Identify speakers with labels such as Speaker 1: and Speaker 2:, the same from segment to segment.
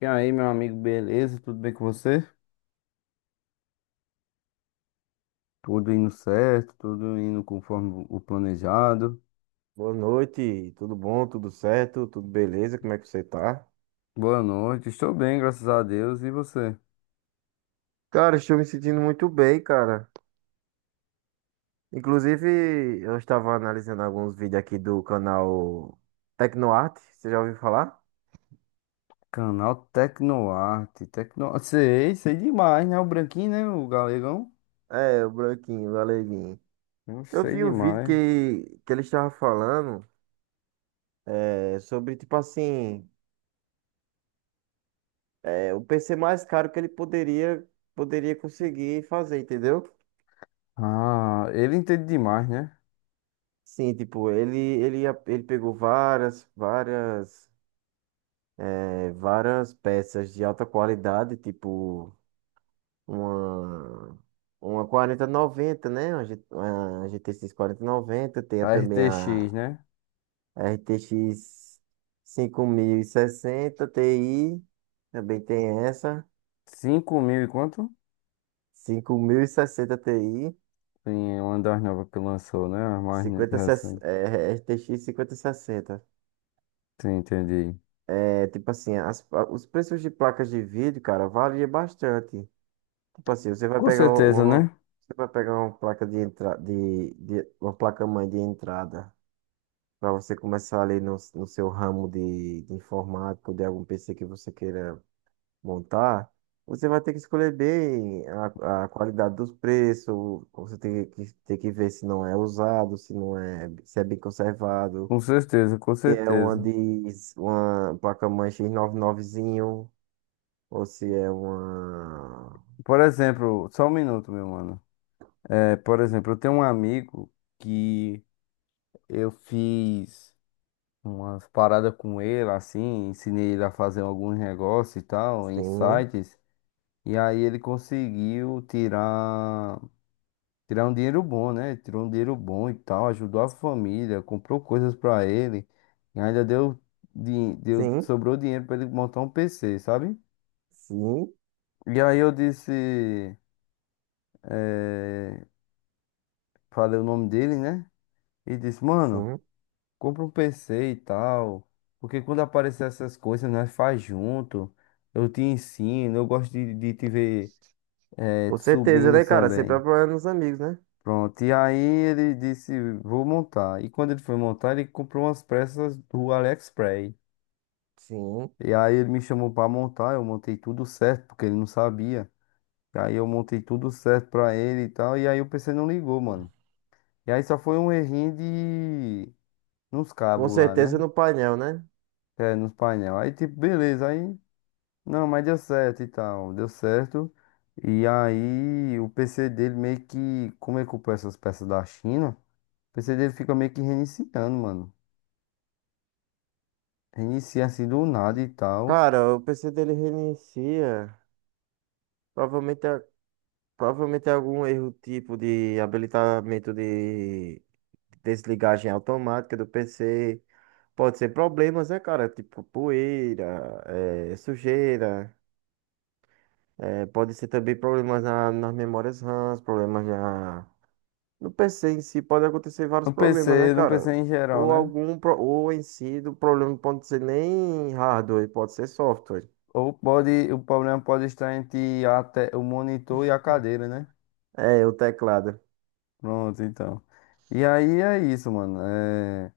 Speaker 1: E aí, meu amigo, beleza? Tudo bem com você? Tudo indo certo, tudo indo conforme o planejado.
Speaker 2: Boa noite, tudo bom, tudo certo, tudo beleza, como é que você tá?
Speaker 1: Boa noite, estou bem, graças a Deus. E você?
Speaker 2: Cara, estou me sentindo muito bem, cara. Inclusive, eu estava analisando alguns vídeos aqui do canal Tecnoarte, você já ouviu falar?
Speaker 1: Canal Tecnoarte, Tecno... Sei, sei demais, né? O branquinho, né? O galegão.
Speaker 2: É, o Branquinho, o Aleguinho. Eu
Speaker 1: Sei
Speaker 2: vi um vídeo
Speaker 1: demais.
Speaker 2: que ele estava falando sobre, tipo assim, o PC mais caro que ele poderia conseguir fazer, entendeu?
Speaker 1: Ah, ele entende demais, né?
Speaker 2: Sim, tipo, ele pegou várias. Várias peças de alta qualidade, tipo uma, uma quarenta e noventa, né? Uma GTX noventa. Tem
Speaker 1: A
Speaker 2: também
Speaker 1: RTX,
Speaker 2: a
Speaker 1: né?
Speaker 2: r t x cinco mil, RTX 5060 Ti, também tem essa,
Speaker 1: 5000 e quanto?
Speaker 2: 5060 Ti.
Speaker 1: Sim, é uma das novas que lançou, né? A mais
Speaker 2: 50,
Speaker 1: recente.
Speaker 2: é, RTX sessenta.
Speaker 1: Sim, entendi.
Speaker 2: É, tipo assim, os preços de placas de vídeo, cara, varia bastante. Tipo assim,
Speaker 1: Com certeza, né?
Speaker 2: você vai pegar uma placa de entrada, uma placa-mãe de entrada, para você começar ali no, no seu ramo de informática ou de algum PC que você queira montar, você vai ter que escolher bem a qualidade dos preços, você tem tem que ver se não é usado, se não é, se é bem conservado,
Speaker 1: Com certeza, com
Speaker 2: se é uma
Speaker 1: certeza.
Speaker 2: de uma placa-mãe X99zinho, ou se é uma...
Speaker 1: Por exemplo, só um minuto, meu mano. É, por exemplo, eu tenho um amigo que eu fiz umas paradas com ele, assim, ensinei ele a fazer alguns negócios e tal, em
Speaker 2: Sim,
Speaker 1: sites, e aí ele conseguiu tirar um dinheiro bom, né? Tirou um dinheiro bom e tal, ajudou a família, comprou coisas pra ele, e ainda deu,
Speaker 2: sim.
Speaker 1: sobrou dinheiro pra ele montar um PC, sabe?
Speaker 2: Sim.
Speaker 1: E aí eu disse, eh, falei o nome dele, né? E disse, mano,
Speaker 2: Sim.
Speaker 1: compra um PC e tal. Porque quando aparecer essas coisas, nós faz junto. Eu te ensino, eu gosto de te ver,
Speaker 2: Com certeza, né,
Speaker 1: subindo
Speaker 2: cara? Sempre
Speaker 1: também.
Speaker 2: apoiando os amigos, né?
Speaker 1: Pronto. E aí ele disse, vou montar. E quando ele foi montar, ele comprou umas peças do AliExpress.
Speaker 2: Sim.
Speaker 1: E aí ele me chamou pra montar, eu montei tudo certo, porque ele não sabia. E aí eu montei tudo certo pra ele e tal. E aí o PC não ligou, mano. E aí só foi um errinho de nos
Speaker 2: Com
Speaker 1: cabos lá,
Speaker 2: certeza,
Speaker 1: né?
Speaker 2: no painel, né?
Speaker 1: É, nos painel. Aí, tipo, beleza, aí. Não, mas deu certo e tal. Deu certo. E aí, o PC dele meio que. Como ele comprou essas peças da China, o PC dele fica meio que reiniciando, mano. Reinicia assim do nada e tal.
Speaker 2: Cara, o PC dele reinicia. Provavelmente é, provavelmente é algum erro tipo de habilitamento de desligagem automática do PC. Pode ser problemas, né, cara? Tipo poeira, sujeira. Pode ser também problemas nas memórias RAM, problemas na, no PC em si. Pode acontecer vários
Speaker 1: No
Speaker 2: problemas, né,
Speaker 1: PC, no
Speaker 2: cara?
Speaker 1: PC em geral,
Speaker 2: Ou
Speaker 1: né?
Speaker 2: algum, ou em si, do problema não pode ser nem hardware, pode ser software.
Speaker 1: Ou pode. O problema pode estar entre o monitor e a cadeira, né?
Speaker 2: É, o teclado.
Speaker 1: Pronto, então. E aí é isso, mano. É,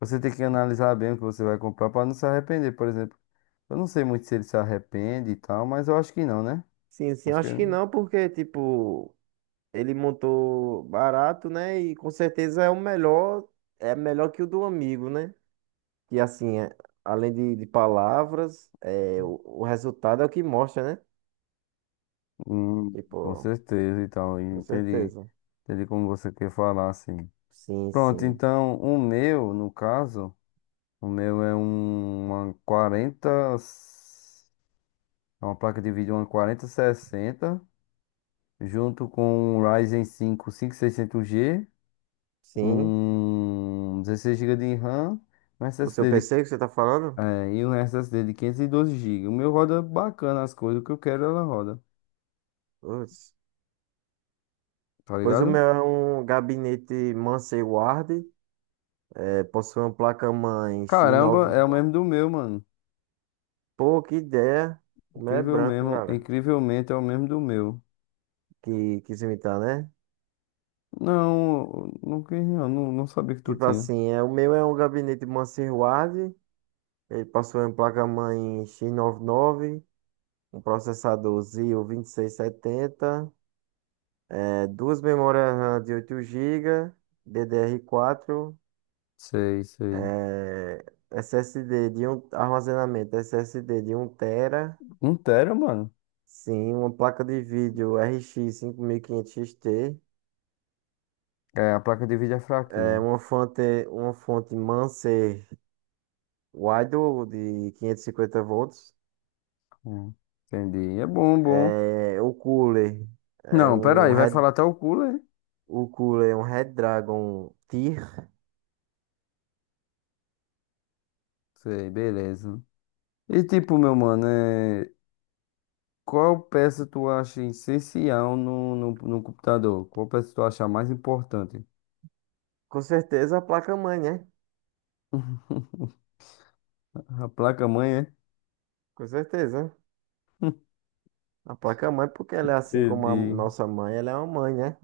Speaker 1: você tem que analisar bem o que você vai comprar pra não se arrepender, por exemplo. Eu não sei muito se ele se arrepende e tal, mas eu acho que não, né?
Speaker 2: Sim, sim,
Speaker 1: Acho que
Speaker 2: acho que
Speaker 1: ele-
Speaker 2: não, porque, tipo, ele montou barato, né? E com certeza é o melhor, é melhor que o do amigo, né? E assim, é, além de palavras, é, o resultado é o que mostra, né?
Speaker 1: Hum, com
Speaker 2: Tipo,
Speaker 1: certeza então, e tal.
Speaker 2: com
Speaker 1: Entendi,
Speaker 2: certeza.
Speaker 1: entendi como você quer falar, assim.
Speaker 2: Sim,
Speaker 1: Pronto,
Speaker 2: sim.
Speaker 1: então o meu, no caso, o meu é um, uma 40, é uma placa de vídeo, uma quarenta sessenta, junto com um Ryzen 5 5600G,
Speaker 2: Sim.
Speaker 1: um 16 gigas de RAM, um
Speaker 2: O seu
Speaker 1: SSD de,
Speaker 2: PC que você tá falando?
Speaker 1: e um SSD de 512 gigas. O meu roda bacana as coisas, o que eu quero ela roda.
Speaker 2: Putz.
Speaker 1: Tá
Speaker 2: Pois o meu
Speaker 1: ligado?
Speaker 2: é um gabinete Mansell Ward, é, possui uma placa-mãe
Speaker 1: Caramba, é o
Speaker 2: X99.
Speaker 1: mesmo do meu, mano.
Speaker 2: Pô, que ideia. O meu é
Speaker 1: Incrível
Speaker 2: branco,
Speaker 1: mesmo,
Speaker 2: cara.
Speaker 1: incrivelmente é o mesmo do meu.
Speaker 2: Que quis imitar, né?
Speaker 1: Não, não, quis, não, não sabia que tu
Speaker 2: Tipo
Speaker 1: tinha.
Speaker 2: assim, é, o meu é um gabinete Mansell Ward, ele possui uma placa-mãe X99, um processador Zio 2670, é, duas memórias RAM de 8 GB, DDR4,
Speaker 1: Sei, sei.
Speaker 2: é, SSD de um armazenamento SSD de um tera.
Speaker 1: Um tera, mano.
Speaker 2: Sim, uma placa de vídeo RX 5500 XT,
Speaker 1: É, a placa de vídeo é
Speaker 2: é
Speaker 1: fraquinha.
Speaker 2: uma fonte Manser Waidel de 550 volts,
Speaker 1: Hum, entendi. É bom, bom.
Speaker 2: é, é
Speaker 1: Não, pera
Speaker 2: um
Speaker 1: aí, vai
Speaker 2: Red,
Speaker 1: falar até o cooler?
Speaker 2: o cooler é um Red Dragon tier.
Speaker 1: Sei, beleza. E tipo, meu mano, qual peça tu acha essencial no computador? Qual peça tu acha mais importante?
Speaker 2: Com certeza a placa-mãe, né?
Speaker 1: A placa-mãe, é?
Speaker 2: Com certeza. A placa-mãe, porque ela é assim como a
Speaker 1: Entendi.
Speaker 2: nossa mãe, ela é uma mãe, né?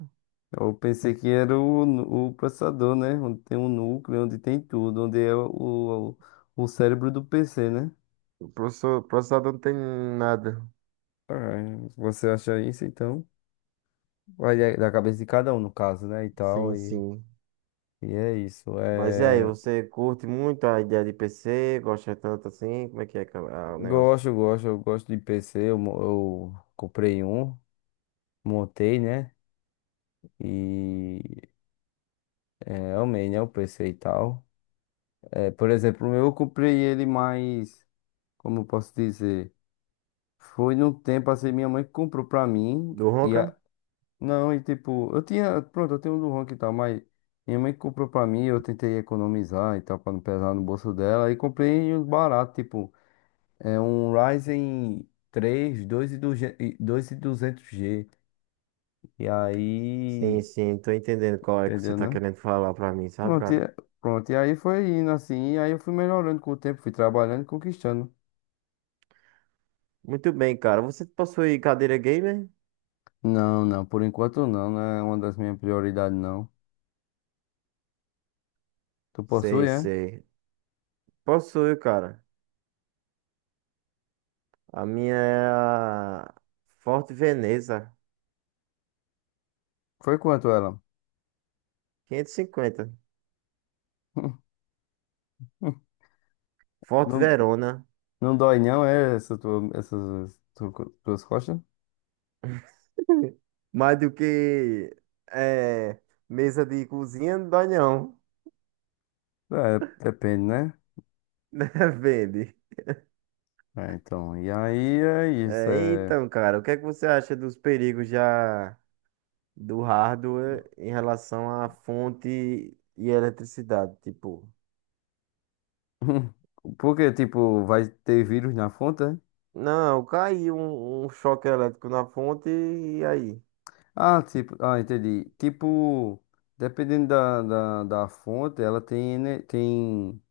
Speaker 1: Eu pensei que era o processador, né? Onde tem um núcleo, onde tem tudo, onde é o cérebro do PC, né?
Speaker 2: O processador, processador não tem nada.
Speaker 1: Ah, você acha isso, então? Vai da cabeça de cada um, no caso, né? E tal,
Speaker 2: Sim,
Speaker 1: e,
Speaker 2: sim.
Speaker 1: e é isso.
Speaker 2: Mas e aí, você curte muito a ideia de PC? Gosta tanto assim? Como é que é que é o negócio?
Speaker 1: Gosto, gosto, eu gosto de PC. Eu comprei um, montei, né? E amei, né? O PC e tal. É, por exemplo, o meu eu comprei ele mais, como eu posso dizer? Foi num tempo assim, minha mãe comprou pra mim.
Speaker 2: Do Ronca?
Speaker 1: Não, e tipo, eu tinha, pronto, eu tenho um do Ronk e tal, mas minha mãe comprou pra mim, eu tentei economizar e tal, pra não pesar no bolso dela, e comprei uns baratos, tipo, é um Ryzen 3, 2200G, e dois e duzentos G, e
Speaker 2: Sim,
Speaker 1: aí,
Speaker 2: sim, tô entendendo qual é que você
Speaker 1: entendeu,
Speaker 2: tá
Speaker 1: né?
Speaker 2: querendo falar pra mim, sabe,
Speaker 1: Pronto,
Speaker 2: cara?
Speaker 1: e, pronto, e aí foi indo assim, e aí eu fui melhorando com o tempo, fui trabalhando e conquistando.
Speaker 2: Muito bem, cara. Você possui cadeira gamer?
Speaker 1: Não, não, por enquanto não, não é uma das minhas prioridades, não. Tu possui,
Speaker 2: Sei,
Speaker 1: é?
Speaker 2: sei. Possui, cara. A minha é a Forte Veneza
Speaker 1: Foi quanto ela?
Speaker 2: 550. Forte
Speaker 1: Não,
Speaker 2: Verona.
Speaker 1: não dói não, é essa tua, essas tuas costas?
Speaker 2: Mais do que é, mesa de cozinha, não dói não.
Speaker 1: É, depende, né?
Speaker 2: Né? Vende.
Speaker 1: É, então, e aí é isso,
Speaker 2: É,
Speaker 1: é...
Speaker 2: então, cara, o que é que você acha dos perigos já do hardware em relação à fonte e eletricidade? Tipo,
Speaker 1: Porque, tipo, vai ter vírus na fonte? É?
Speaker 2: não, caiu um, um choque elétrico na fonte e aí?
Speaker 1: Ah, tipo, entendi. Tipo, dependendo da fonte, ela tem, né, tem,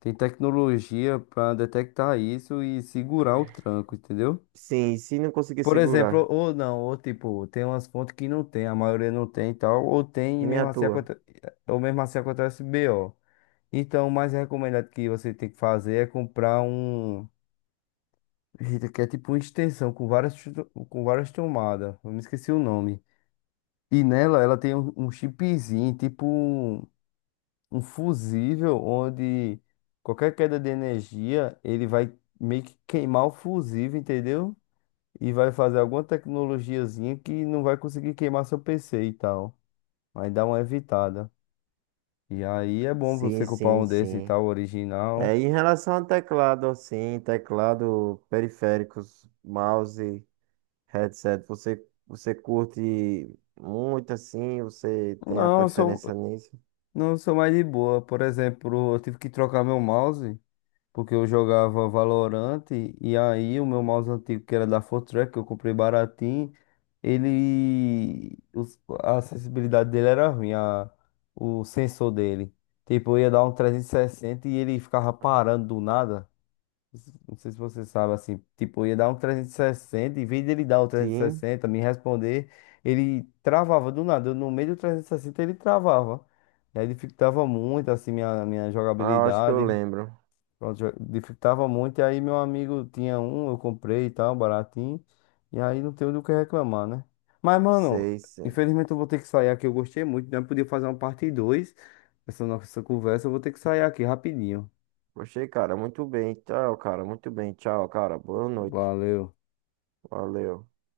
Speaker 1: tem tecnologia pra detectar isso e segurar o tranco, entendeu?
Speaker 2: Sim, se não conseguir
Speaker 1: Por exemplo,
Speaker 2: segurar,
Speaker 1: ou não, ou tipo, tem umas fontes que não tem, a maioria não tem e tal, ou tem e
Speaker 2: que nem
Speaker 1: mesmo
Speaker 2: a
Speaker 1: assim,
Speaker 2: tua.
Speaker 1: ou mesmo assim acontece BO. Então, o mais recomendado que você tem que fazer é comprar um. Eita, que é tipo uma extensão com com várias tomadas, eu me esqueci o nome. E nela, ela tem um chipzinho, tipo um fusível, onde qualquer queda de energia, ele vai meio que queimar o fusível, entendeu? E vai fazer alguma tecnologiazinha que não vai conseguir queimar seu PC e tal. Aí dá uma evitada. E aí é bom
Speaker 2: Sim,
Speaker 1: você comprar
Speaker 2: sim,
Speaker 1: um desse e
Speaker 2: sim.
Speaker 1: tal,
Speaker 2: É,
Speaker 1: original.
Speaker 2: em relação ao teclado, assim, teclado, periféricos, mouse, headset, você, você curte muito assim, você tem a
Speaker 1: Não,
Speaker 2: preferência nisso?
Speaker 1: não sou mais de boa. Por exemplo, eu tive que trocar meu mouse, porque eu jogava Valorant, e aí o meu mouse antigo, que era da Fortrack, que eu comprei baratinho, ele, a acessibilidade dele era ruim, o sensor dele. Tipo, eu ia dar um 360 e ele ficava parando do nada. Não sei se você sabe, assim, tipo, ia dar um 360, em vez dele dar o
Speaker 2: Sim.
Speaker 1: 360, me responder, ele travava do nada, eu no meio do 360 ele travava. E aí dificultava muito, assim, minha
Speaker 2: Ah, eu acho que eu
Speaker 1: jogabilidade,
Speaker 2: lembro.
Speaker 1: pronto, dificultava muito, e aí meu amigo tinha um, eu comprei e tal, baratinho, e aí não tenho do que reclamar, né? Mas, mano,
Speaker 2: Sei, sim.
Speaker 1: infelizmente eu vou ter que sair aqui, eu gostei muito, né? Podia fazer uma parte 2 dessa nossa conversa, eu vou ter que sair aqui rapidinho.
Speaker 2: Poxa, cara, muito bem. Tchau, cara. Muito bem. Tchau, cara. Boa noite.
Speaker 1: Valeu.
Speaker 2: Valeu.